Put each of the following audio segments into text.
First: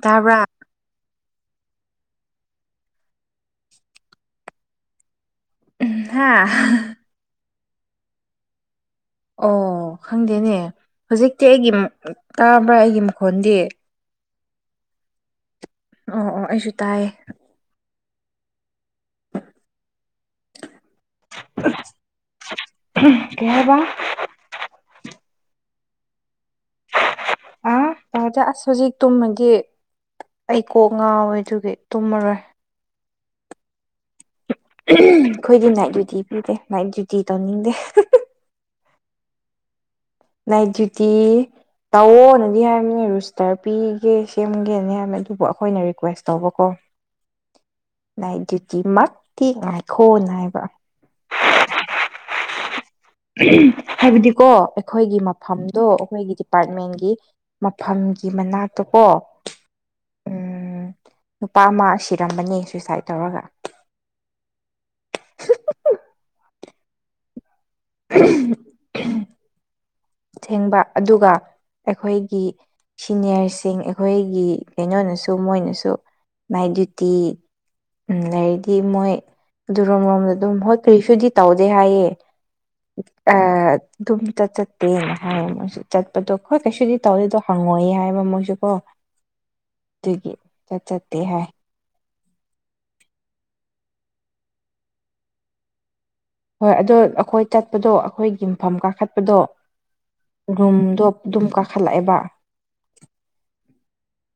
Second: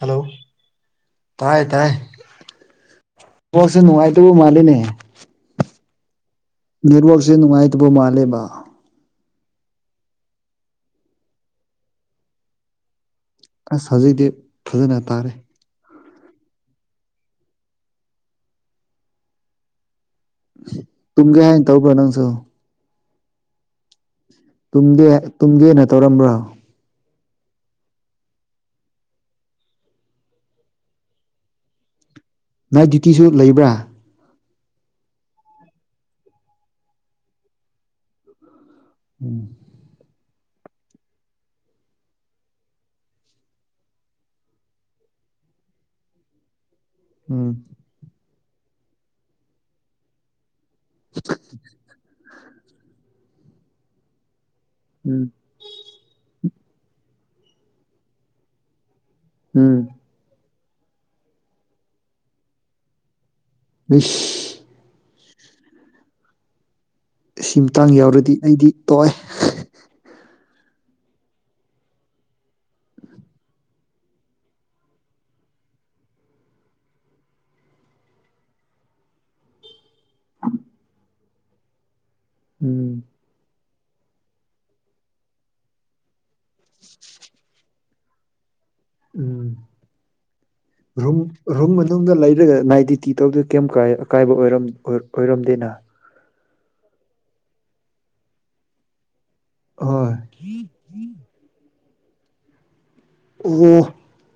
Hello ꯇꯥꯕ꯭ꯔꯥ ꯇꯥꯏ ꯇꯥꯏ ꯕꯣꯜꯁꯦ ꯅꯨꯡꯉꯥꯏꯗꯧꯕ ꯃꯥꯜꯂꯦꯅꯦ ꯍꯥꯥ ꯅꯦꯠꯋ꯭ꯔꯥꯛꯁꯦ ꯅꯨꯡꯉꯥꯏꯇꯕ ꯃꯥꯜꯂꯦꯕ ꯑꯣ ꯈꯪꯗꯦꯅꯦ ꯍꯨꯖꯤꯛꯇꯤ ꯑꯩꯒꯤꯃꯨꯛ ꯇꯥꯕ꯭ꯔꯥ ꯑꯩꯒꯤ ꯃꯈꯣꯟꯗꯤ ꯑꯁ ꯍꯧꯖꯤꯛꯇꯤ ꯐꯖꯅ ꯇꯥꯔꯦ ꯑꯣ ꯑꯣ ꯑꯩꯁꯨ ꯇꯥꯏꯌꯦ ꯇꯨꯝꯒꯦ ꯍꯥꯏꯅ ꯇꯧꯕ꯭ꯔꯥ ꯅꯪꯁꯨ ꯍꯦ ꯀꯩꯍꯥꯏꯕ ꯇꯨꯝꯒꯦ ꯇꯨꯝꯒꯦꯅ ꯇꯧꯔꯝꯕ꯭ꯔꯣ ꯑ ꯇꯗ ꯑꯁ ꯍꯧꯖꯤꯛ ꯇꯨꯝꯃꯒꯦ ꯑꯩ ꯀꯣꯛ ꯉꯥꯎꯋꯦ ꯑꯗꯨꯒꯤ ꯇꯨꯝꯃꯔꯣꯏ ꯅꯥꯏꯠ ꯗ꯭ꯌꯨꯇꯤꯁꯨ ꯂꯩꯕ꯭ꯔꯥ ꯑꯩꯈꯣꯏꯗꯤ ꯅꯥꯏꯠ ꯗ꯭ꯌꯨꯇꯤ ꯄꯤꯗꯦ ꯅꯥꯏꯠ ꯗ꯭ꯌꯨꯇꯤ ꯇꯧꯅꯤꯡꯗꯦ ꯎꯝ ꯅꯥꯏꯠ ꯗ꯭ꯌꯨꯇꯤ ꯇꯧꯑꯣꯅꯗꯤ ꯍꯥꯏꯔꯕꯅꯤ ꯔꯤꯁꯇꯔ ꯄꯤꯒꯦ ꯁꯦꯝꯒꯦꯅꯦ ꯍꯥꯏꯕꯅꯤ ꯑꯗꯨꯕꯨ ꯑꯩꯈꯣꯏꯅ ꯔꯤꯀ꯭ꯋꯦꯁꯇ ꯇꯧꯕ ꯀꯣ ꯎꯝ ꯅꯥꯏꯠ ꯗ꯭ꯌꯨꯇꯤ ꯃꯛꯇꯤ ꯉꯥꯏꯈꯣꯅ ꯍꯥꯏꯕ [inaudible] ꯎꯝ ꯍꯥꯏꯕꯗꯤꯀꯣ ꯑꯩꯈꯣꯏꯒꯤ ꯎꯝ ꯃꯞ ꯐꯝꯗꯣ ꯑꯈꯣꯏꯒꯤ ꯗꯤꯄꯥ꯭ꯔꯠꯃꯦꯟꯒꯤ ꯃꯐꯝꯒꯤ ꯃꯅꯥꯛꯇ ꯀꯣ ꯎꯝ ꯎꯝ ꯅꯨꯄꯥ ꯑꯃ ꯁꯤꯔꯝꯕꯅꯦ ꯁꯨꯁꯥꯏꯗ ꯇꯧꯔꯒ ꯑꯩꯁ ꯁꯤ ꯃꯇꯥꯡ ꯌꯥꯎꯔꯗꯤ ꯑꯩꯗꯤ ꯇꯣꯛꯑꯦ ꯊꯦꯡꯕ ꯑꯗꯨꯒ ꯑꯩꯈꯣꯏꯒꯤ ꯁꯤꯅꯤꯌꯔꯁꯤꯡ ꯑꯩꯈꯣꯏꯒꯤ ꯀꯩꯅꯣꯅꯁꯨ ꯃꯣꯏꯅꯁꯨ ꯅꯥꯏꯠ ꯗ꯭ꯌꯨꯇꯤ ꯎꯝ ꯂꯩꯗꯤ ꯃꯣꯏ ꯑꯗꯨꯔꯣꯝ ꯂꯣꯝꯗ ꯑꯗꯨꯝ ꯍꯣꯏ ꯀꯔꯤꯁꯨꯗꯤ ꯇꯧꯗꯦ ꯍꯥꯏꯌꯦ ꯎꯝ ꯑ ꯑꯗꯨꯝ ꯇ ꯆꯠ ꯇꯦꯅ ꯍꯥꯏꯌꯦ ꯃꯣꯏꯁꯨ ꯆꯠꯄꯗꯣ ꯍꯣꯏ ꯀꯩꯁꯨꯗꯤ ꯇꯧꯗꯦꯗꯣ ꯍꯪꯉꯣꯏꯌꯦ ꯍꯥꯏꯕ ꯃꯣꯏꯁꯨ ꯀꯣ ꯎꯝ ꯑꯗꯨꯒꯤ ꯆꯠ ꯔꯝ ꯆꯠꯇꯦ ꯍꯥꯏ ꯔꯨꯝ ꯃꯅꯨꯡꯗ ꯂꯩꯔꯒ ꯅꯥꯏꯠ ꯗ꯭ꯌꯨꯇꯤ ꯇꯧꯗ꯭ꯔ ꯀꯩꯝ ꯑꯀꯥꯏꯕ ꯑꯣꯏꯔꯝ ꯑꯣꯏꯔꯝꯗꯦꯅ ꯍꯣꯏ ꯑꯗꯣ ꯑꯈꯣꯏ ꯆꯠꯄꯗꯣ ꯑꯈꯣꯏ ꯌꯨꯝꯐꯝ ꯀꯥꯈꯠ ꯑꯗꯣ ꯍꯣꯏ ꯔꯨꯝꯗꯣ ꯗꯨꯨꯝ ꯀꯥꯈꯠꯂꯛꯑꯦꯕ ꯑꯣ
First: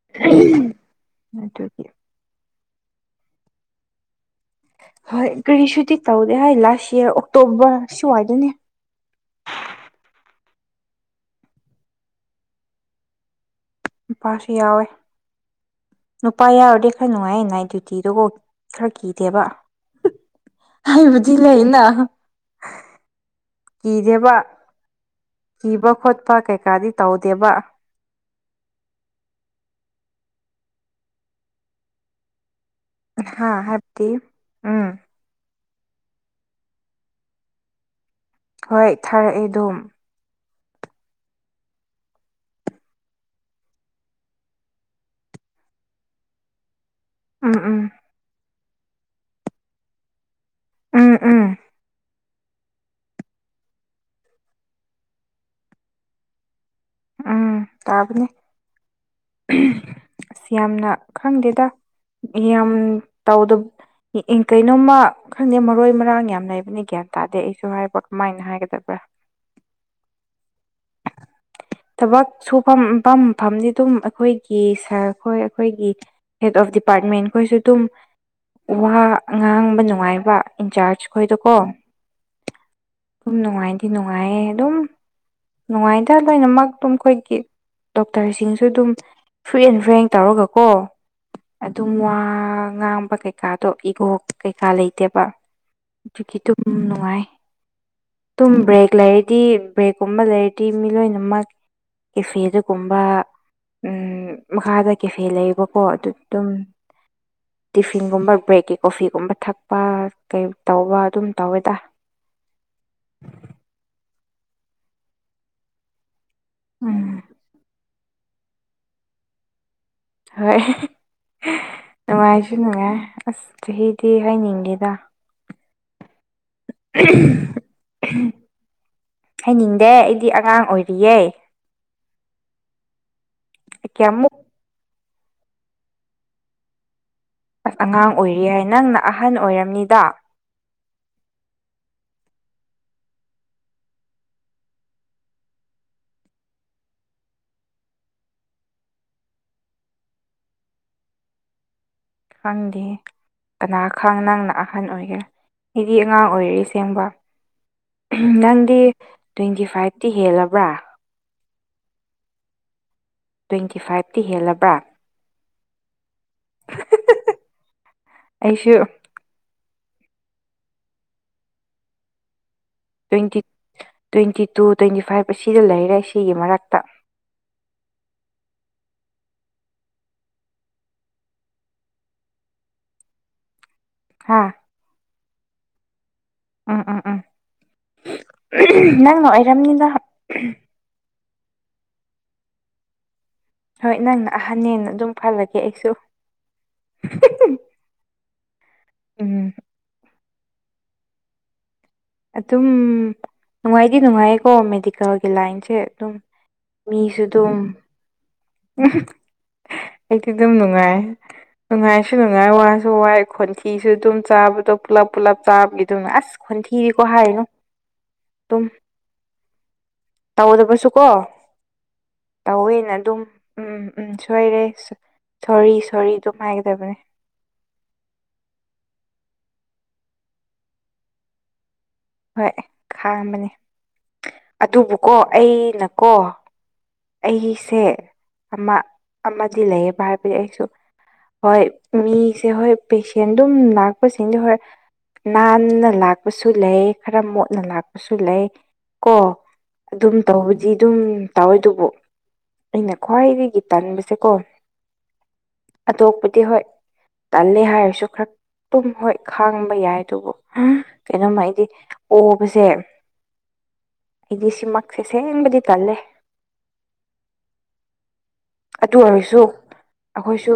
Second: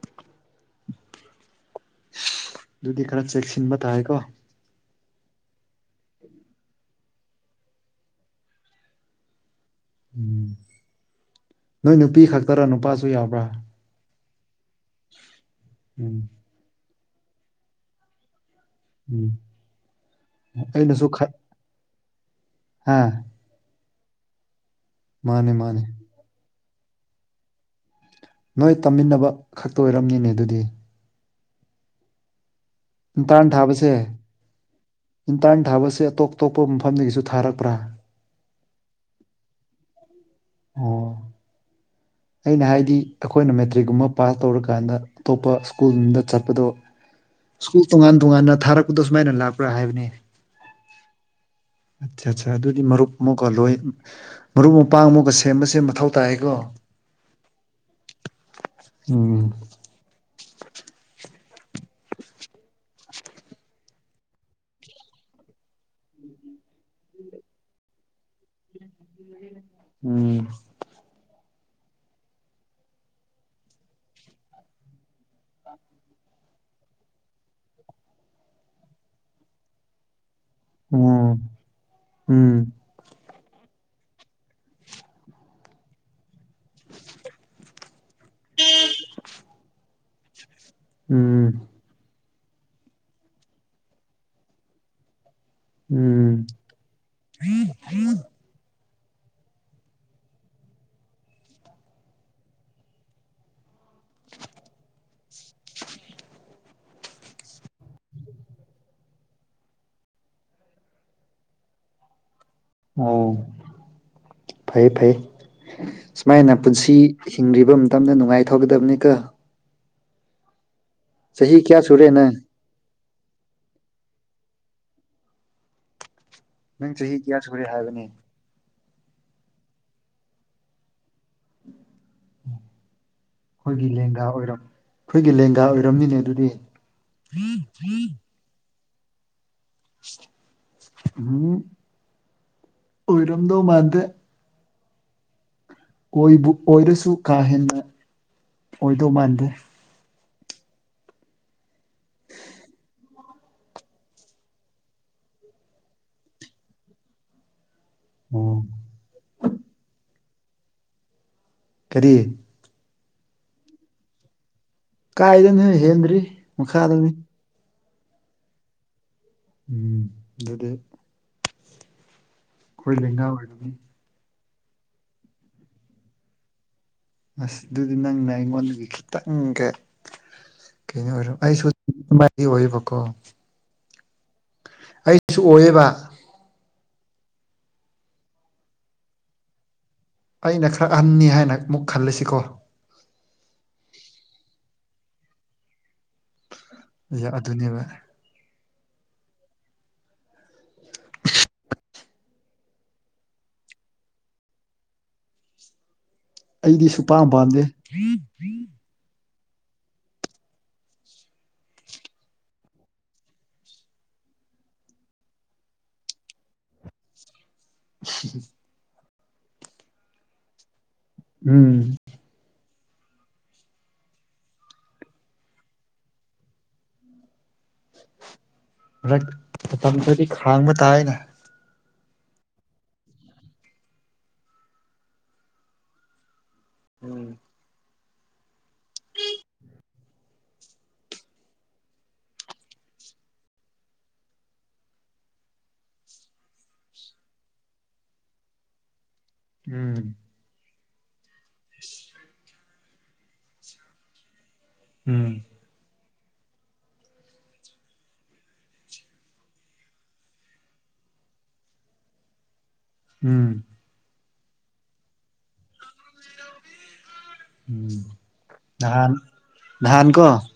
[unintelligible] ꯑꯗꯨꯗꯤ ꯈꯔ ꯆꯦꯛꯁꯤꯟꯕ ꯇꯥꯏꯀꯣ ꯍꯣꯏ ꯀꯔꯤꯁꯨꯗꯤ ꯇꯧꯗꯦ ꯍꯥꯏ ꯂꯥꯁ ꯏꯌꯥꯔ ꯑꯣꯛꯇꯣꯕꯔ ꯁꯨꯋꯥꯏꯗꯅꯦ ꯎꯝ ꯅꯣꯏ ꯅꯨꯄꯤ ꯈꯛꯇꯔ ꯅꯨꯄꯥꯁꯨ ꯌꯥꯎꯕ꯭ꯔꯥ ꯅꯨꯄꯥꯁꯨ ꯌꯥꯎꯋꯦ ꯎꯝ ꯄꯥ ꯌꯥꯎꯔꯗꯤ ꯈꯔ ꯅꯨꯡꯉꯥꯏꯌꯦ ꯅꯥꯏꯠ ꯗ꯭ꯌꯨꯇꯤꯗꯨꯒꯣ ꯈꯔ ꯎꯝ ꯀꯤꯗꯦꯕ ꯍꯥꯏꯕꯨꯗꯤ ꯂꯩꯅ ꯍꯥꯥ ꯀꯤꯗꯦꯕ ꯃꯥꯅꯦ ꯃꯥꯅꯦ ꯀꯤꯕ ꯈꯣꯠꯄ ꯀꯩꯀꯥꯗꯤ ꯇꯧꯗꯦꯕ ꯅꯣꯏ ꯇꯝꯃꯤꯟꯅꯕ ꯈꯛꯇ ꯑꯣꯏꯔꯝꯅꯤꯅꯦ ꯑꯗꯨꯗꯤ ꯏꯟꯇ꯭ꯔꯟ ꯍꯥ ꯊꯥꯕꯁꯦ ꯍꯥꯏꯕꯗꯤ ꯎꯝ ꯏꯟꯇ꯭ꯔꯟ ꯊꯥꯕꯁꯦ ꯑꯇꯣꯞ ꯑꯇꯣꯞꯄ ꯃꯐꯝꯗꯒꯤꯁꯨ ꯊꯥꯔꯛꯄ꯭ꯔꯥ ꯍꯣꯏ ꯊꯥꯔꯛꯑꯦ ꯗꯨꯝ ꯑꯣ ꯑꯩꯅ ꯍꯥꯏꯗꯤ ꯑꯩꯈꯣꯏꯅ ꯃꯦꯇ꯭ꯔꯤꯛꯀꯨꯝꯕ ꯄꯥꯁ ꯇꯧꯔꯀꯥꯟꯗ ꯑꯇꯣꯞꯄ ꯁ꯭ꯀꯨꯜꯗ ꯆꯠꯄꯗꯣ ꯎꯝ ꯎꯝ ꯁ꯭ꯀꯨꯜ ꯇꯣꯉꯥꯟ ꯇꯣꯉꯥꯟꯅ ꯊꯥꯔꯛꯄꯗꯨ ꯁꯨꯃꯥꯏꯅ ꯂꯥꯛꯄ꯭ꯔꯥ ꯍꯥꯏꯕꯅꯤ ꯎꯝ ꯎꯝ ꯑꯠꯆꯥ ꯑꯠꯆꯥ ꯑꯗꯨꯗꯤ ꯃꯔꯨꯞ ꯑꯃꯨꯛꯀꯣ ꯂꯣꯏ ꯃꯔꯨꯞ ꯃꯄꯥꯡ ꯑꯃꯨꯛꯀ ꯁꯦꯝꯕꯁꯦ ꯃꯊꯧ ꯇꯥꯏꯌꯦꯀꯣ ꯎꯝ ꯇꯥꯕꯅꯦ ꯎꯝ ꯑꯁ ꯌꯥꯝꯅ ꯈꯪꯗꯦꯗ ꯌꯥꯝ ꯇꯥꯎꯗꯕ ꯑꯦ ꯀꯩꯅꯣꯝꯃ ꯈꯪꯗꯦ ꯃꯔꯣꯏ ꯃꯔꯥꯡ ꯌꯥꯝ ꯂꯩꯕꯅꯤ ꯒ꯭ꯌꯥꯟ ꯇꯥꯗꯦ ꯑꯩꯁꯨ ꯍꯥꯏꯕ ꯀꯃꯥꯏꯅ ꯍꯥꯏꯒꯗꯕ꯭ꯔꯥ ꯎꯝ ꯊꯕꯛ ꯁꯨꯐꯝꯐꯝ ꯐꯝꯅꯤ ꯗꯨꯝ ꯑꯩꯈꯣꯏꯒꯤ ꯁꯥꯔ ꯈꯣꯏ ꯑꯩꯈꯣꯏꯒꯤ ꯍꯦꯠ ꯑꯣꯐ ꯗꯤꯄꯥꯔꯠꯃꯦꯟꯈꯣꯏꯁꯨ ꯑꯗꯨꯝ ꯋꯥ ꯉꯥꯡꯕ ꯅꯨꯡꯉꯥꯏꯕ ꯏꯟꯆꯥꯔꯖ ꯎꯝ ꯈꯣꯏꯗꯣꯀꯣ ꯎꯝ ꯑꯗꯨꯝ ꯅꯨꯡꯉꯥꯏꯗꯤ ꯅꯨꯡꯉꯥꯏꯌꯦ ꯑꯗꯨꯝ ꯅꯨꯡꯉꯥꯏꯗ ꯂꯣꯏꯅꯃꯛ ꯇꯨꯝ ꯈꯣꯏꯒꯤ ꯗꯣꯛꯇꯔꯁꯤꯡꯁꯨ ꯑꯗꯨꯝ ꯐ꯭ꯔꯤ ꯑꯦꯟ ꯐ꯭ꯔꯦꯡ ꯇꯧꯔꯒ ꯀꯣ ꯎꯝ ꯑꯗꯨꯝ ꯋꯥ ꯉꯥꯡꯕ ꯀꯩꯀꯥꯗꯣ ꯏꯒꯣ ꯀꯩꯀꯥ ꯂꯩꯇꯦꯕ ꯎꯝ ꯑꯗꯨꯒꯤꯗꯨ ꯫ ꯎꯝ ꯅꯨꯡꯉꯥꯏ ꯗꯨꯨꯝ ꯕ꯭ꯔꯦꯛ ꯂꯩꯔꯗꯤ ꯕ꯭ꯔꯦꯛ ꯒꯨꯝꯕ ꯂꯩꯔꯗꯤ ꯃꯤ ꯂꯣꯏꯅꯃꯛ ꯀꯦꯐꯦꯗꯒꯨꯝꯕ ꯎꯝ ꯃꯈꯥꯗ ꯀꯦꯐꯦ ꯂꯩꯌꯦꯕꯀꯣ ꯑꯗꯨ ꯑꯗꯨꯝ ꯇꯤꯐꯤꯟꯒꯨꯝꯕ ꯕ꯭ꯔꯦꯛꯀꯤ ꯀꯣꯐꯤꯒꯨꯝꯕ ꯊꯛꯄ ꯀꯩ ꯇꯧꯕ ꯑꯗꯨꯝ ꯇꯧꯋꯦ ꯇ ꯑꯣ ꯐꯩ ꯐꯩ ꯁꯨꯃꯥꯏꯅ ꯄꯨꯟꯁꯤ꯫ ꯎꯝ ꯏꯁꯤꯡꯂꯩꯕ ꯃꯇꯝꯗ ꯅꯨꯡꯉꯥꯏꯅ ꯊꯧꯒꯗꯕꯅꯤꯀꯣ꯫ ꯍꯣꯏ ꯫ ꯆꯍꯤ ꯀꯌꯥ ꯁꯨꯔꯦ ꯅ ꯊꯤ ꯅꯨꯡꯉꯥꯏ ꯑꯁ ꯆꯍꯤꯗꯤ ꯍꯥꯏꯅꯤꯡꯗꯦꯗ꯫ ꯅꯪ ꯆꯍꯤ ꯀꯌꯥ ꯁꯨꯔꯦ ꯍꯥꯏꯕꯅꯦ꯫ ꯍꯥꯏꯅꯤꯡꯗꯦ ꯑꯩꯗꯤ ꯑꯉꯥꯡ ꯑꯣꯏꯔꯤꯌꯦ ꯑꯩꯈꯣꯏꯒꯤ ꯂꯦꯡꯒꯥ ꯀꯌꯥꯃꯨꯛ ꯑꯣꯏꯔꯝ ꯑꯩꯈꯣꯏꯒꯤ ꯂꯦꯡꯒꯥ ꯑꯣꯏꯔꯝꯅꯤꯅꯦ ꯑꯗꯨꯗꯤ꯫ ꯑꯁ ꯑꯉꯥꯡ ꯑꯣꯏꯔꯤꯌꯦ ꯅꯪꯅ ꯑꯍꯟ ꯑꯣꯏꯔꯝꯅꯤꯗ ꯫ ꯎꯝ ꯑꯣꯏꯔꯝꯗꯧ ꯃꯥꯟꯗꯦ꯫ ꯑꯣꯏꯕꯨ ꯑꯣꯏꯔꯁꯨ ꯀꯥ ꯍꯦꯟꯅ ꯑꯣꯏꯗꯧ ꯃꯥꯟꯗꯦ ꯐꯪꯗꯦ ꯫ ꯀꯅꯥ ꯈꯪ ꯅꯪꯅ ꯑꯍꯟ ꯑꯣꯏꯒꯦꯔꯥ ꯑꯩꯗꯤ ꯑꯉꯥꯡ ꯑꯣꯏꯔꯛꯏ ꯑꯁꯦꯡꯕ꯫ ꯑꯣ ꯅꯪꯗꯤ ꯇ꯭ꯋꯦꯟꯇꯤ ꯐꯥꯏꯚꯇꯤ ꯍꯦꯜꯂꯕ꯭ꯔꯥ ꯫ ꯀꯔꯤ ꯇ꯭ꯋꯦꯟꯇꯤ ꯐꯥꯏꯞꯇꯤ ꯍꯦꯜꯂꯕ꯭ꯔꯥ꯫ ꯀꯥꯏꯗꯩꯅꯣꯍꯦ ꯍꯦꯟꯗ꯭ꯔꯤ꯫ ꯃꯈꯥꯗꯅ‌ꯦ ꯑꯩꯁꯨ ꯫ ꯎꯝ ꯑꯗꯨꯗꯤ꯫ ꯑꯩꯈꯣꯏ ꯂꯦꯡꯒꯥ ꯇ꯭ꯋꯦꯟꯇꯤ ꯑꯣꯏꯔꯝꯅꯤ꯫ ꯇ꯭ꯋꯦꯟꯇꯤ ꯇꯨ ꯇ꯭ꯋꯦꯟꯇꯤ ꯐꯥꯏꯕ ꯑꯁꯤꯗ ꯂꯩꯔꯦ ꯁꯤꯒꯤ ꯃꯔꯛꯇ ꯑꯁ ꯑꯗꯨꯗꯤ ꯅꯪꯅ ꯑꯩꯉꯣꯟꯗꯒꯤ ꯈꯤꯇꯪꯒ ꯫ ꯀꯩꯅꯣ ꯑꯣꯏꯔꯣ ꯑꯩꯁꯨ ꯗꯨꯃꯥꯏꯅꯗꯤ ꯑꯣꯏꯌꯦꯕꯀꯣ ꯫ ꯍꯥꯥ꯫ ꯑꯩꯁꯨ ꯑꯣꯏꯌꯦꯕ ꯫ ꯎꯝ ꯎꯝ ꯎꯝ ꯅꯪꯅ ꯑꯣꯏꯔꯝꯅꯤꯗ꯫ ꯑꯩꯅ ꯈꯔ ꯑꯍꯟꯅꯤ ꯍꯥꯏꯅ ꯑꯃꯨꯛ ꯈꯜꯂꯁꯤꯀꯣ ꯫ ꯍꯣꯏ ꯅꯪꯅ ꯑꯍꯟꯅ‌ꯦꯅ ꯑꯗꯨꯝ ꯈꯜꯂꯒꯦ ꯑꯩꯁꯨ꯫ ꯌꯥ ꯑꯗꯨꯅꯦꯕ ꯎꯝ꯫ [unintelligible] ꯑꯗꯨꯝ ꯅꯨꯡꯉꯥꯏꯗꯤ ꯅꯨꯡꯉꯥꯏꯌꯦꯀꯣ ꯃꯦꯗꯤꯀꯦꯜꯒꯤ ꯂꯥꯏꯟꯁꯦ ꯑꯗꯨꯝ ꯑꯩꯗꯤ ꯃꯤꯁꯨ ꯁꯨꯄꯥꯝ ꯑꯗꯨꯝ ꯄꯥꯝꯗꯦ ꯑꯩꯗꯨ ꯑꯗꯨꯝ ꯅꯨꯡꯉꯥꯏ꯫ ꯅꯨꯡꯉꯥꯏꯁꯨ ꯅꯨꯡꯉꯥꯏ ꯋꯥꯁꯨ ꯋꯥꯏ ꯈꯣꯟꯊꯤꯁꯨ ꯑꯗꯨꯝ ꯆꯥꯕꯗꯣ ꯄꯨꯜꯂꯞ ꯄꯨꯜꯂꯞ ꯆꯥꯕꯤꯗꯣ ꯑꯁ ꯈꯣꯟꯊꯤ꯫ ꯗꯤꯀꯣ ꯍꯥꯏꯔꯨꯅꯣ꯫ [unintelligible] ꯎꯝ ꯇꯧꯗꯕꯁꯨ ꯀꯣ ꯫ ꯎꯝ꯫ ꯇꯧꯋꯦꯅ ꯑꯗꯨꯝ ꯎꯝ ꯎꯝ ꯁꯣꯏꯔꯦ ꯁꯣꯔꯤ ꯁꯣꯔꯤ ꯑꯗꯨꯝ ꯍꯥꯏꯒꯗꯕꯅꯦ ꯔꯛ ꯃꯇꯝ ꯈꯔꯗꯤ ꯈꯥꯡꯕ ꯇꯥꯏꯅ꯫ ꯍꯣꯏ ꯈꯥꯡꯕꯅꯤ ꯑꯗꯨꯕꯨꯀꯣ ꯑꯩꯅꯀꯣ꯫ ꯎꯝ ꯑꯩꯁꯦ ꯑꯃ ꯑꯃꯗꯤ ꯂꯩꯌꯦꯕ ꯍꯥꯏꯕꯗꯤ ꯑꯩꯁꯨ ꯍꯣꯏ ꯃꯤꯁꯦ ꯍꯣꯏ ꯄꯦꯁꯦꯟ ꯗꯨꯝ ꯂꯥꯛꯄꯁꯤꯡꯗꯤ ꯍꯣꯏ ꯅꯥꯟꯅ ꯂꯥꯛꯄꯁꯨ ꯂꯩ ꯈꯔ ꯃꯣꯠꯅ ꯂꯥꯛꯄꯁꯨ ꯂꯩ ꯀꯣ ꯎꯝ ꯑꯗꯨꯝ ꯇꯧꯕꯗꯤ ꯑꯗꯨꯝ ꯇꯧꯋꯦ ꯑꯗꯨꯕꯨ꯫ ꯑꯩꯅ ꯈ꯭ꯋꯥꯏꯗꯒꯤ ꯇꯟꯕꯁꯦꯀꯣ ꯎꯝ꯫ ꯑꯇꯣꯞꯄꯗꯤ ꯍꯣꯏ ꯇꯜꯂꯦ ꯍꯥꯏꯔꯁꯨ ꯈꯔ꯫ ꯇꯨꯝ ꯍꯣꯏ ꯈꯥꯡꯕ ꯌꯥꯏ ꯑꯗꯨꯕꯨ ꯀꯩꯅꯣꯝꯃ ꯑꯩꯗꯤ ꯑꯣꯕꯁꯦ꯫ ꯎꯝ꯫ ꯑꯩꯗꯤ ꯁꯤꯃꯛꯁ‌ꯦ ꯁꯦꯡꯕꯗꯤ ꯇꯜꯂꯦ꯫ ꯎꯝ ꯑꯗꯨ ꯅꯍꯥꯟ ꯑꯣꯏꯔꯁꯨ ꯅꯥꯍꯟꯟ ꯀ‌ꯣ ꯑꯩꯈꯣꯏꯁꯨ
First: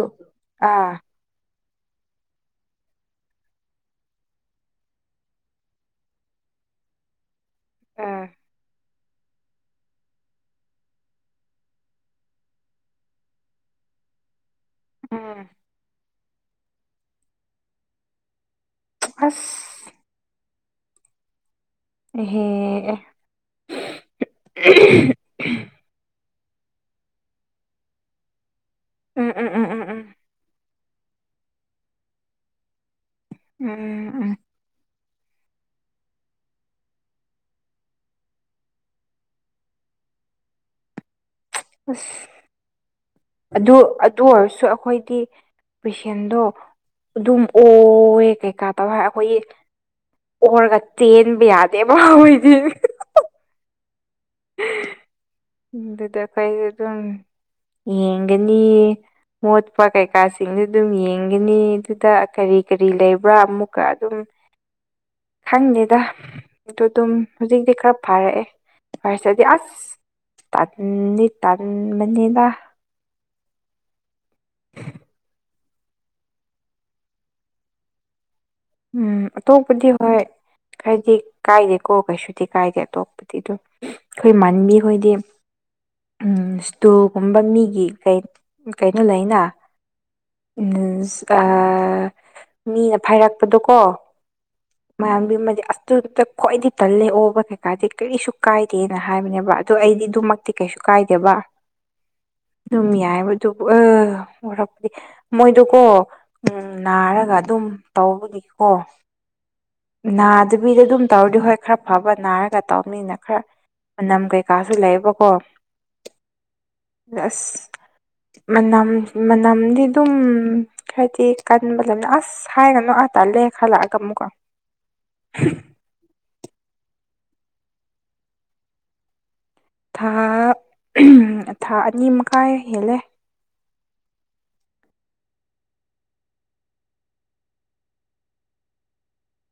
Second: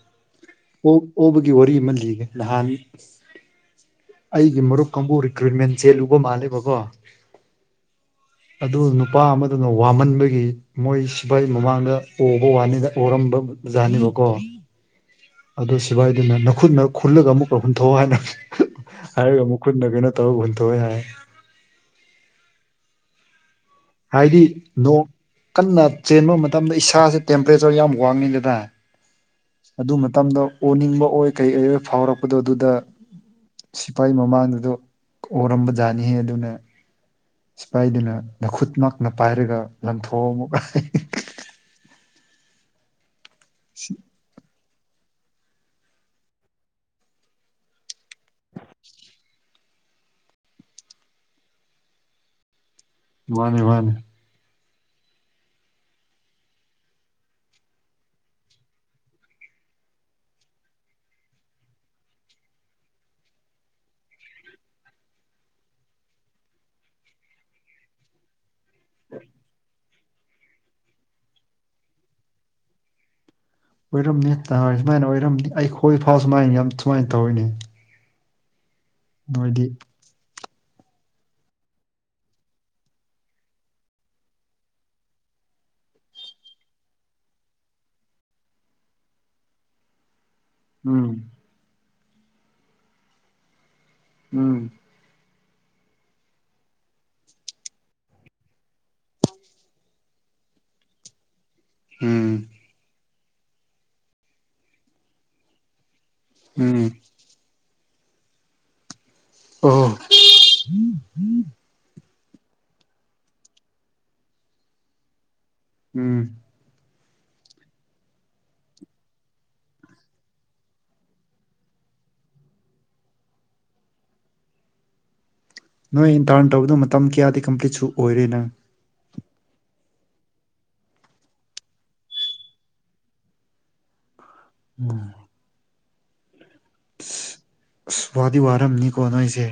ꯑꯥ ꯑꯣꯛ ꯑꯣꯕꯒꯤ ꯋꯥꯔꯤ ꯑꯃ ꯂꯤꯒꯦ ꯅꯍꯥꯟ꯫ ꯑꯩꯒꯤ ꯃꯔꯨꯞ ꯀꯥꯡꯕꯨ ꯔꯤꯀ꯭ꯔꯨꯏꯠꯃꯦꯟ ꯆꯦꯜꯂꯨꯕ ꯃꯥꯜꯂꯦꯕꯀꯣ꯫ ꯑꯥ ꯫ ꯑꯗꯨ ꯅꯨꯄꯥ ꯑꯃꯗꯨꯅ ꯋꯥꯃꯟꯕꯒꯤ ꯃꯣꯏ ꯁꯤꯐꯥꯏ ꯃꯃꯥꯡꯗ ꯑꯣꯕ ꯋꯥꯅꯤꯗ ꯑꯣꯔꯝꯕ ꯖꯥꯠꯅꯦꯕ ꯀꯣ ꯎꯝ ꯑꯗꯨ ꯁꯤꯐꯥꯏꯗꯨꯅ ꯅꯈꯨꯠꯅ ꯈꯨꯜꯂꯒ ꯑꯃꯨꯛ ꯍꯨꯟꯊꯣꯛꯑꯣ ꯍꯥꯏꯅ꯫ ꯍꯥꯏꯔꯒ ꯃꯈꯨꯠꯅ ꯑꯁ ꯀꯩꯅ‌ꯣ ꯇꯧꯔꯒ ꯍꯨꯟꯗ‌ꯣꯛꯑꯦ ꯍꯥꯏ ꯏꯍꯦ ꯑꯦ꯫ ꯍꯥꯏꯗꯤ ꯅꯣꯛ ꯀꯟꯅ ꯆꯦꯟꯕ ꯃꯇꯝꯗ ꯏꯁꯥꯁꯦ ꯇꯦꯝꯄꯔꯦꯆꯔ ꯌꯥꯝ ꯋꯥꯡꯉꯤꯗꯅ꯫ ꯎꯝ ꯎꯝ ꯎꯝ ꯎꯝ ꯑꯗꯨ ꯎꯝ ꯃꯇꯝꯗ ꯑꯣꯅꯤꯡꯕ ꯑꯣꯏ ꯀꯩꯀ ꯑꯣꯏ ꯐꯥꯎꯔꯛꯄꯗꯣ ꯑꯗꯨꯗ ꯁꯤꯐꯥꯏ ꯎꯝ ꯎꯝ ꯃꯃꯥꯡꯗꯨꯗ ꯑꯣꯔꯝꯕꯖꯥꯠꯅꯤꯍꯦ ꯑꯗꯨꯅ ꯁꯤꯐꯥꯏꯗꯨꯅ꯫ ꯅꯈꯨꯠ ꯃꯛꯅ ꯄꯥꯏꯔꯒ ꯂꯪꯊꯣꯛꯑꯝꯃꯣ ꯍꯥꯏ [unintelligible] ꯑꯁ ꯑꯗꯨ ꯑꯗꯨ ꯑꯣꯏꯔꯁꯨ ꯑꯩꯈꯣꯏꯗꯤ ꯄꯦꯁꯦꯟꯗꯣ ꯑꯗꯨꯝ ꯑꯣ꯫ ꯃꯣꯏ ꯀꯩꯀꯥ ꯇꯧꯏ ꯍꯥꯏꯔ ꯑꯩꯈꯣꯏꯒꯤ ꯑꯣꯔꯒ ꯇꯦꯟꯕ ꯌꯥꯗꯦꯕ ꯑꯈꯣꯏꯗꯤ ꯫ ꯃꯥꯅꯦ ꯃꯥꯅꯦ꯫ [inaudible] ꯑꯗꯨꯗ ꯑꯩꯈꯣꯏ ꯑꯗꯨꯝ ꯌꯦꯡꯒꯅꯤꯌꯦ꯫ ꯃꯣꯠꯄ꯭ꯔꯥ ꯀꯩꯀꯥꯁꯤꯡꯗꯨ ꯑꯗꯨꯝ ꯌꯦꯡꯒꯅꯤ ꯑꯗꯨꯗ ꯀꯔꯤ ꯀꯔꯤ ꯂꯩꯕ꯭ꯔꯥ ꯑꯃꯨꯛꯀ ꯑꯗꯨꯝ ꯫ ꯈꯪꯗꯦꯗ ꯑꯗꯨꯗꯨꯝ ꯍꯧꯖꯤꯛꯇꯤ ꯈꯔ ꯐꯔꯛꯑꯦ ꯐꯔꯁꯦꯗꯤ ꯑꯁ꯫ ꯇꯟꯅꯤ ꯇꯟꯕꯅꯤꯅ ꯫ ꯑꯣꯏꯔꯝꯅꯤ ꯅꯍꯣꯏ ꯁꯨꯃꯥꯏꯅ ꯑꯣꯏꯔꯝꯅꯤ ꯑꯩꯈꯣꯏ ꯐꯥꯎ ꯁꯨꯃꯥꯏꯅ ꯌꯥꯝ ꯁꯨꯃꯥꯏꯅ ꯇꯧꯔꯤꯅꯦ꯫ ꯎꯝ ꯑꯇꯣꯞꯄꯗꯤ꯫ ꯍꯣꯏ ꯍꯥꯏꯗꯤ ꯀꯥꯏꯗꯦꯀꯣ ꯀꯩꯁꯨꯗꯤ ꯀꯥꯏꯗꯦ ꯑꯇꯣꯞꯄꯗꯤ ꯑꯗꯨꯝ ꯫ ꯑꯩꯈꯣꯏ ꯃꯥꯟꯕꯤ ꯍꯣꯏꯗꯤ ꯑꯝ ꯁꯇꯨꯜꯒꯨꯝꯕ ꯃꯤꯒꯤ ꯀꯩꯅꯣ ꯂꯩꯅ ꯎꯝ ꯎꯝꯁ ꯀꯥ ꯃꯤꯅ ꯐꯥꯏꯔꯛꯄꯗꯣꯀꯣ꯫ ꯎꯝ꯫ ꯃꯌꯥꯝꯒꯤꯃ ꯑꯇ ꯈ꯭ꯋꯥꯏꯗꯤ ꯇꯜꯂꯦ ꯑꯣꯕ ꯀꯩꯀꯥꯗꯤ ꯀꯔꯤꯁꯨ ꯀꯥꯏꯗꯦꯅ ꯍꯥꯏꯕꯅꯦꯕ ꯑꯗꯣ ꯑꯩꯗꯤ ꯑꯗꯨꯃꯛꯇꯤ ꯀꯩꯁꯨ ꯀꯥꯏꯗꯦꯕ ꯎꯝ ꯑꯗꯨꯝ ꯌꯥꯏꯕꯗꯨꯕꯨ ꯑ ꯋꯥꯔꯛꯄꯗꯤ ꯃꯣꯏꯗꯨꯀꯣ꯫ ꯎꯝ ꯅꯥꯔꯒ ꯑꯗꯨꯝ ꯇꯧꯕꯒꯤꯀꯣ꯫ ꯑꯣ ꯫ ꯅꯥꯗꯕꯤꯗ ꯑꯗꯨꯝ ꯇꯧꯔꯗꯤ ꯍꯣꯏ ꯈꯔ ꯐꯕ ꯅꯥꯔꯒ ꯇꯧꯅꯤꯅ ꯈꯔ꯫ ꯃꯅꯝ ꯀꯩꯀꯥꯁꯨ ꯂꯩꯕꯀꯣ꯫ ꯎꯝ꯫ ꯑꯁ꯫ ꯃꯅꯝ ꯃꯅꯝꯗꯤ ꯗꯨꯝ ꯊꯣꯛꯑꯦ ꯀꯟꯕ ꯂꯩꯕꯅ ꯑꯁ ꯁꯥꯏꯒꯅꯣ ꯑꯥꯇꯜꯂꯦ ꯈꯜꯂꯛꯑꯒ ꯑꯃꯨꯛꯀꯣ ꯅꯣꯏ ꯏꯟ ꯇꯔꯟ ꯇꯧꯕꯗꯨꯣ ꯃꯇꯝ ꯀꯌꯥꯗꯤ ꯀꯝꯄ꯭ꯂꯤꯠ ꯁꯨ ꯑꯣꯏꯔꯦ ꯅꯪ ꯊꯥ ꯊꯥ ꯑꯅꯤ ꯃꯈꯥꯏ ꯍꯦꯜꯂꯦ ꯎꯝ ꯑꯁ ꯋꯥꯗꯤ ꯋꯥꯔꯝꯅꯤꯀꯣ ꯅꯣꯏꯁꯦ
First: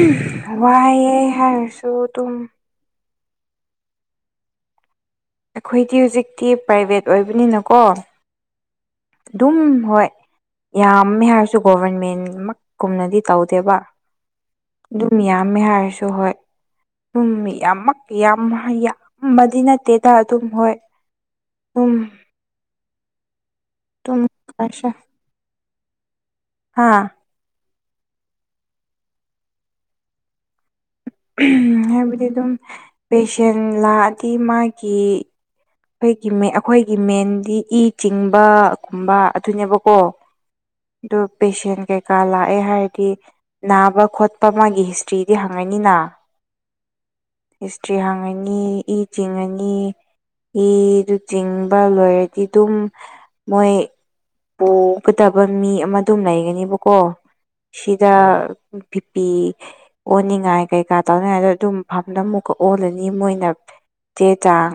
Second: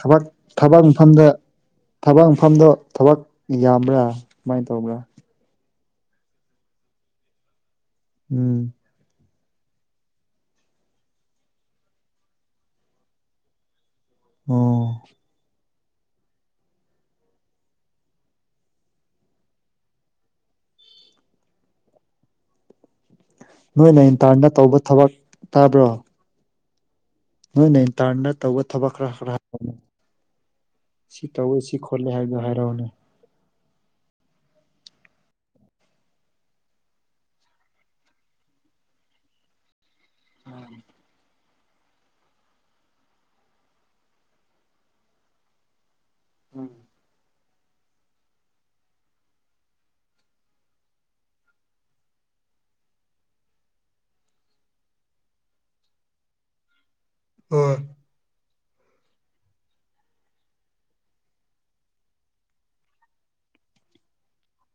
ꯊꯕꯛ ꯊꯕꯛꯃꯐꯝꯗ ꯋꯥꯏꯑꯦ ꯍꯥꯏꯔꯁꯨ ꯑꯗꯨꯝ ꯊꯕꯛꯃꯐꯝꯗꯣ ꯊꯕꯛ ꯌꯥꯝꯕ꯭ꯔꯥ ꯀꯃꯥꯏꯅ ꯇꯧꯕ꯭ꯔꯥ ꯑꯩꯈꯣꯏꯗꯤ ꯍꯧꯖꯤꯛꯀꯤ ꯄ꯭ꯔꯥꯏꯕꯦꯠ ꯑꯣꯏꯕꯅꯤꯅꯀꯣ ꯎꯝ ꯑꯗꯨꯝ ꯍꯣꯏ ꯌꯥꯝꯃꯦ ꯍꯥꯏꯔꯁꯨ ꯒꯣꯚꯔꯟꯃꯦꯟꯃꯛ ꯀꯨꯝꯅꯗꯤ ꯇꯧꯗꯦꯕ ꯅꯣ ꯑꯗꯨꯝ ꯌꯥꯝꯃꯦ ꯍꯥꯏꯔꯁꯨ ꯍꯣꯏ ꯑꯝ ꯌꯥꯝꯃꯛ ꯌꯥꯝ ꯌꯥꯝꯕꯗꯤ ꯅꯠꯇꯦꯗ ꯑꯗꯨꯝ ꯍꯣꯏ ꯎꯝ ꯅꯣꯏꯅ ꯏꯟꯇꯔꯗ ꯇꯧꯕ ꯑꯗꯨꯝ ꯊꯕꯛ ꯇꯥꯕ꯭ꯔꯣ ꯍꯥꯥ ꯅꯣꯏ ꯅꯇꯔꯅ ꯇꯧꯕ ꯊꯕꯛ ꯈꯔ ꯈꯔ ꯁꯤ ꯇꯧꯋꯤ ꯁꯤ ꯈꯣꯠꯂꯦ ꯍꯥꯏꯕꯗꯤ ꯍꯥꯏꯗꯣ ꯑꯗꯨꯝ ꯍꯥꯏꯔꯛꯑꯣꯅꯦ ꯄꯦꯁꯦꯟ ꯂꯥꯛꯑꯗꯤ ꯃꯥꯒꯤ ꯑꯩꯒꯤ ꯃꯦ ꯑꯩꯈꯣꯢꯒꯤ ꯃꯦꯟꯗꯤ ꯏ ꯆꯤꯡꯕꯒꯨꯝꯕ ꯑꯗꯨꯅꯦꯕ ꯑꯣ ꯗꯨ ꯄꯦꯁꯦꯟ ꯀꯩꯀꯥ ꯂꯥꯛꯑꯦ ꯍꯥꯏꯔꯗꯤ ꯅꯥꯕ ꯈꯣꯠꯄ ꯃꯥꯒꯤ ꯍꯤꯁꯇ꯭ꯔꯤꯗꯤ ꯍꯪꯉꯥꯅꯤꯅ ꯎꯝ ꯍꯤꯁꯇ꯭ꯔꯤ ꯍꯥꯡꯉꯅꯤ ꯏ ꯆꯤꯡꯉꯅꯤ ꯏꯗꯨ ꯆꯤꯡꯕ ꯂꯣꯢꯔꯗꯤ ꯑꯗꯨꯝ ꯃꯣꯢ ꯄꯨꯒꯗꯕ ꯃꯤ ꯑꯃ ꯑꯗꯨꯝ ꯂꯩꯒꯅꯦꯕꯀꯣ ꯍꯣꯏ ꯁꯤ ꯖ ꯄꯤ ꯄꯤ ꯑꯣꯅꯤꯡꯉꯥꯏ ꯀꯩꯀꯥ ꯇꯧꯅꯤꯡꯉꯥꯏꯗꯣ ꯑꯗꯨꯝ ꯐꯝꯗ ꯑꯃꯨꯛꯀ ꯑꯣꯜꯂꯅꯤ ꯃꯣꯏꯅ ꯆꯦ ꯆꯥꯡ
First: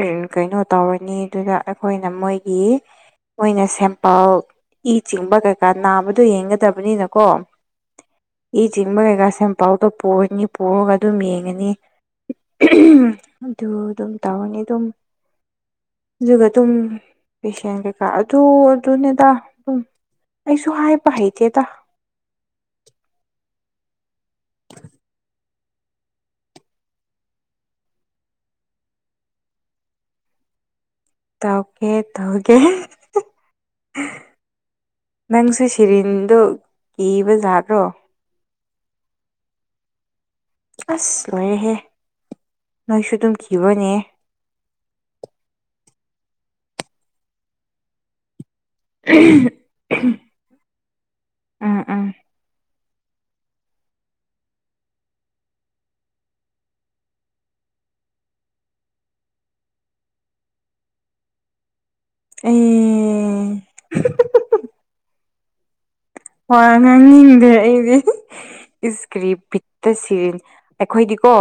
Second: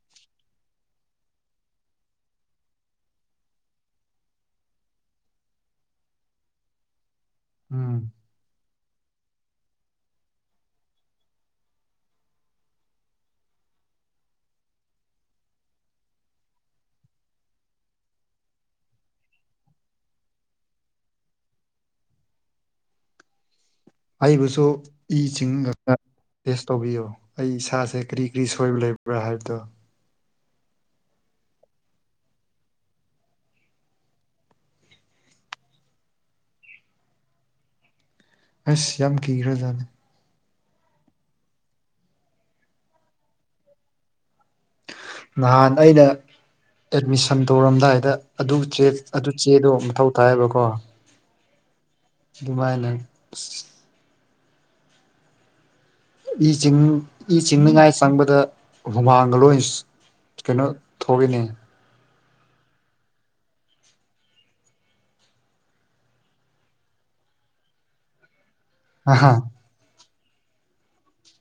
ꯑꯦ ꯀꯩꯅꯣ ꯇꯧꯔꯅꯤ ꯗꯨꯒ ꯑꯈꯣꯢꯅ ꯃꯣꯢꯒꯤ ꯃꯣꯏꯅ ꯁꯦꯝꯄꯜ ꯏ ꯆꯤꯡꯕ ꯀꯩꯀꯥ ꯅꯥꯕꯗꯣ ꯌꯦꯡꯒꯗꯕꯅꯤꯅ ꯀꯣ ꯎꯝ ꯏ ꯆꯤꯡꯕ ꯀꯩꯀꯥ ꯁꯦꯝꯄꯜꯗꯣ ꯄꯨꯔꯅꯤ ꯄꯨꯔꯒ ꯑꯗꯨꯝ ꯌꯦꯡꯉꯥꯅꯤ ꯑꯗꯨ ꯑꯗꯨꯝ ꯇꯧꯔꯅꯤ ꯑꯗꯨꯝ ꯑꯗꯨꯒ ꯑꯗꯨꯝ ꯄꯦꯁꯦꯟ ꯀꯩꯀꯥ ꯑꯗꯨ ꯑꯗꯨꯅꯦꯗ ꯑꯗꯨꯝ ꯑꯩꯁꯨ ꯍꯥꯏꯕ ꯍꯩꯇꯦꯗ ꯑꯩꯕꯨꯁꯨ ꯏ ꯆꯤꯡ ꯉꯛ ꯑ ꯇꯦꯁ ꯇꯧꯕꯤꯌꯣ ꯑꯩ ꯏꯁꯥꯁꯦ ꯀꯔꯤ ꯀꯔꯤ ꯁꯣꯏꯕ ꯂꯩꯕ꯭ꯔꯥ ꯍꯥꯏꯕꯗꯣ ꯇꯧꯀꯦ ꯇꯧꯒꯦ ꯅꯪꯁꯦ ꯁꯤꯔꯤꯟꯗꯣ ꯀꯤꯕ ꯖꯥꯠꯔꯣ꯫ ꯑꯁ ꯌꯥꯝ ꯀꯤꯒꯔꯥꯖꯠꯅꯤ ꯑꯁ ꯂꯣꯏꯔꯦꯍꯦ ꯅꯣꯏꯁꯨ ꯑꯗꯨꯝꯈꯤꯕꯅꯦ ꯅꯍꯥꯟ ꯑꯩꯅ ꯑꯦꯠꯃꯤꯁꯟ ꯇꯧꯔꯝꯗꯥꯏꯗ ꯑꯗꯨ ꯑꯗꯨ ꯆꯦꯗꯣ ꯃꯊꯧ ꯇꯥꯢꯕꯀꯣ ꯎꯝ ꯎꯝ ꯁꯨꯒꯨꯃꯥꯢꯅ ꯏ ꯆꯤꯡ ꯏ ꯆꯤꯡꯅꯤꯉꯥꯏ ꯆꯪꯕꯗ ꯍꯨꯃꯥꯡꯒ ꯂꯣꯏꯅ ꯀꯩꯅꯣ ꯊꯣꯛꯏꯅꯦ ꯑꯩ ꯋꯥ ꯉꯥꯡꯅꯤꯡꯗꯦ ꯑꯩꯗꯤ ꯑꯍꯥ ꯏꯁꯀ꯭ꯔꯤꯕꯤꯠ ꯇ ꯁꯤꯔꯤꯟꯁ ꯑꯩꯈꯣꯢꯗꯤꯀꯣ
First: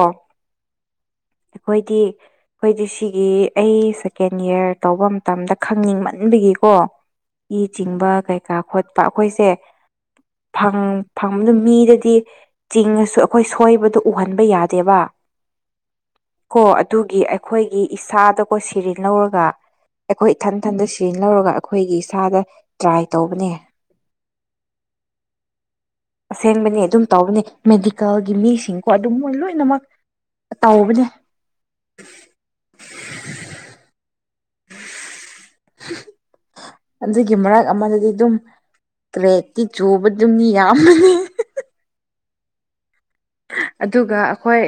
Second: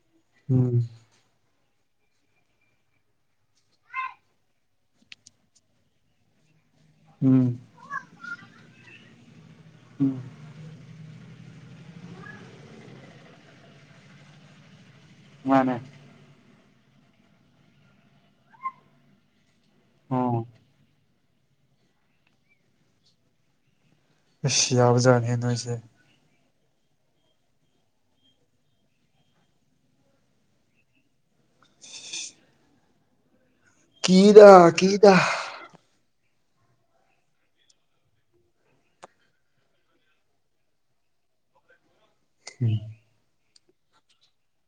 ꯎꯝ ꯑꯩꯈꯣꯏꯗꯤ ꯑꯩꯈꯣꯏꯗꯤ ꯁꯤꯒꯤ ꯑꯩ ꯁꯦꯀꯦꯟ ꯌꯤꯔ ꯇꯧꯕ ꯃꯇꯝꯗ ꯈꯪꯅꯤꯡꯃꯟꯕꯒꯤꯀꯣ ꯎꯝ ꯏ ꯆꯤꯡꯕ ꯀꯩꯀꯥ ꯈꯣꯠꯄ ꯑꯩꯈꯣꯏꯖꯦ ꯎꯝ ꯐꯪꯕꯗꯨ ꯃꯤꯗꯗꯤ ꯆꯤꯡꯉꯁꯨ ꯑꯩꯈꯣꯏ ꯁꯣꯏꯕꯗꯣ ꯎꯍꯟꯕ ꯌꯥꯗꯦꯕ ꯃꯥꯅꯦ ꯀꯣ ꯑꯗꯨꯒꯤ ꯑꯩꯈꯣꯏꯒꯤ ꯏꯁꯥꯗꯀꯣ ꯁꯤꯔꯤ ꯂꯧꯔꯒ ꯑꯩꯈꯣꯏ ꯑꯣ ꯏꯊꯟꯊꯟꯇ ꯁꯤꯖꯤ ꯂꯧꯔꯒ ꯑꯩꯈꯣꯏꯒꯤ ꯏꯁꯥꯗ ꯇ꯭ꯔꯥꯏ ꯇꯧꯕꯅꯦ ꯏꯁꯁ ꯌꯥꯕꯖꯥꯠꯅꯦꯍꯦ ꯅꯣꯏꯁꯦ ꯑꯁꯦꯡꯕꯅꯤ ꯑꯗꯨꯝ ꯇꯧꯕꯅꯦ ꯃꯦꯗꯤꯀꯦꯜꯒꯤ ꯃꯤꯁꯤꯡꯀꯣ ꯑꯗꯨꯝ ꯃꯣꯏ ꯂꯣꯏꯅꯃꯛ ꯇꯧꯕꯅꯦ [inaudible] ꯀꯤꯗꯥ ꯀꯤꯗꯥ [unintelligible] ꯑꯗꯨꯒꯤ ꯃꯔꯛ ꯑꯃꯗꯗꯤ ꯗꯨꯝ ꯀ꯭ꯔꯦꯛꯇꯤ ꯆꯨꯕꯗꯨꯝ ꯃꯤ ꯌꯥꯝꯕꯅꯦ꯫ ꯎꯝ ꯑꯗꯨꯒ ꯑꯩꯈꯣꯏ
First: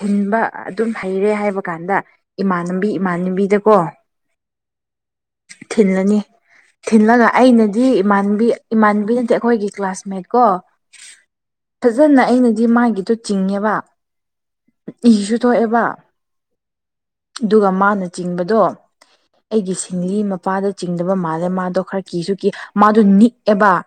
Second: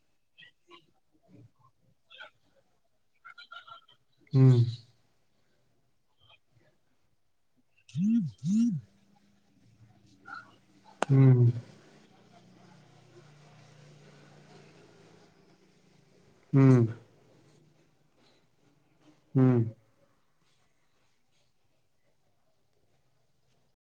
ꯊꯤꯟꯕ ꯑꯗꯨꯝ ꯍꯩꯔꯦ ꯍꯥꯏꯕ ꯀꯥꯟꯗ ꯏꯃꯥꯟꯅꯕꯤ ꯏꯃꯥꯟꯅꯕꯤꯗꯀꯣ ꯎꯝ ꯊꯤꯜꯂꯅꯤ ꯊꯤꯜꯂꯒ ꯑꯩꯅꯗꯤ ꯏꯃꯥꯟꯕꯤ ꯏꯃꯥꯟꯕꯤꯅꯠꯇꯦ ꯑꯩꯈꯣꯏꯒꯤ ꯀ꯭ꯂꯥꯁ ꯀꯣ ꯎꯝ ꯎꯝ ꯐꯖꯅ ꯑꯩꯅꯗꯤ ꯃꯥꯒꯤꯗꯣ ꯆꯤꯡꯉꯦꯕ ꯏꯁꯨ ꯊꯣꯛꯑꯦꯕ ꯎꯝ ꯑꯗꯨꯒ ꯃꯥꯅ ꯆꯤꯡꯕꯗꯣ ꯎꯝ ꯑꯩꯒꯤꯁꯤ ꯂꯤ ꯃꯄꯥꯗ ꯆꯤꯡꯗꯕ ꯃꯥꯜꯂꯦ ꯃꯥꯗꯣ ꯈꯔ ꯀꯤꯁꯨ ꯀꯤ ꯃꯥꯗꯣ ꯅꯤꯛꯑꯦꯕ꯫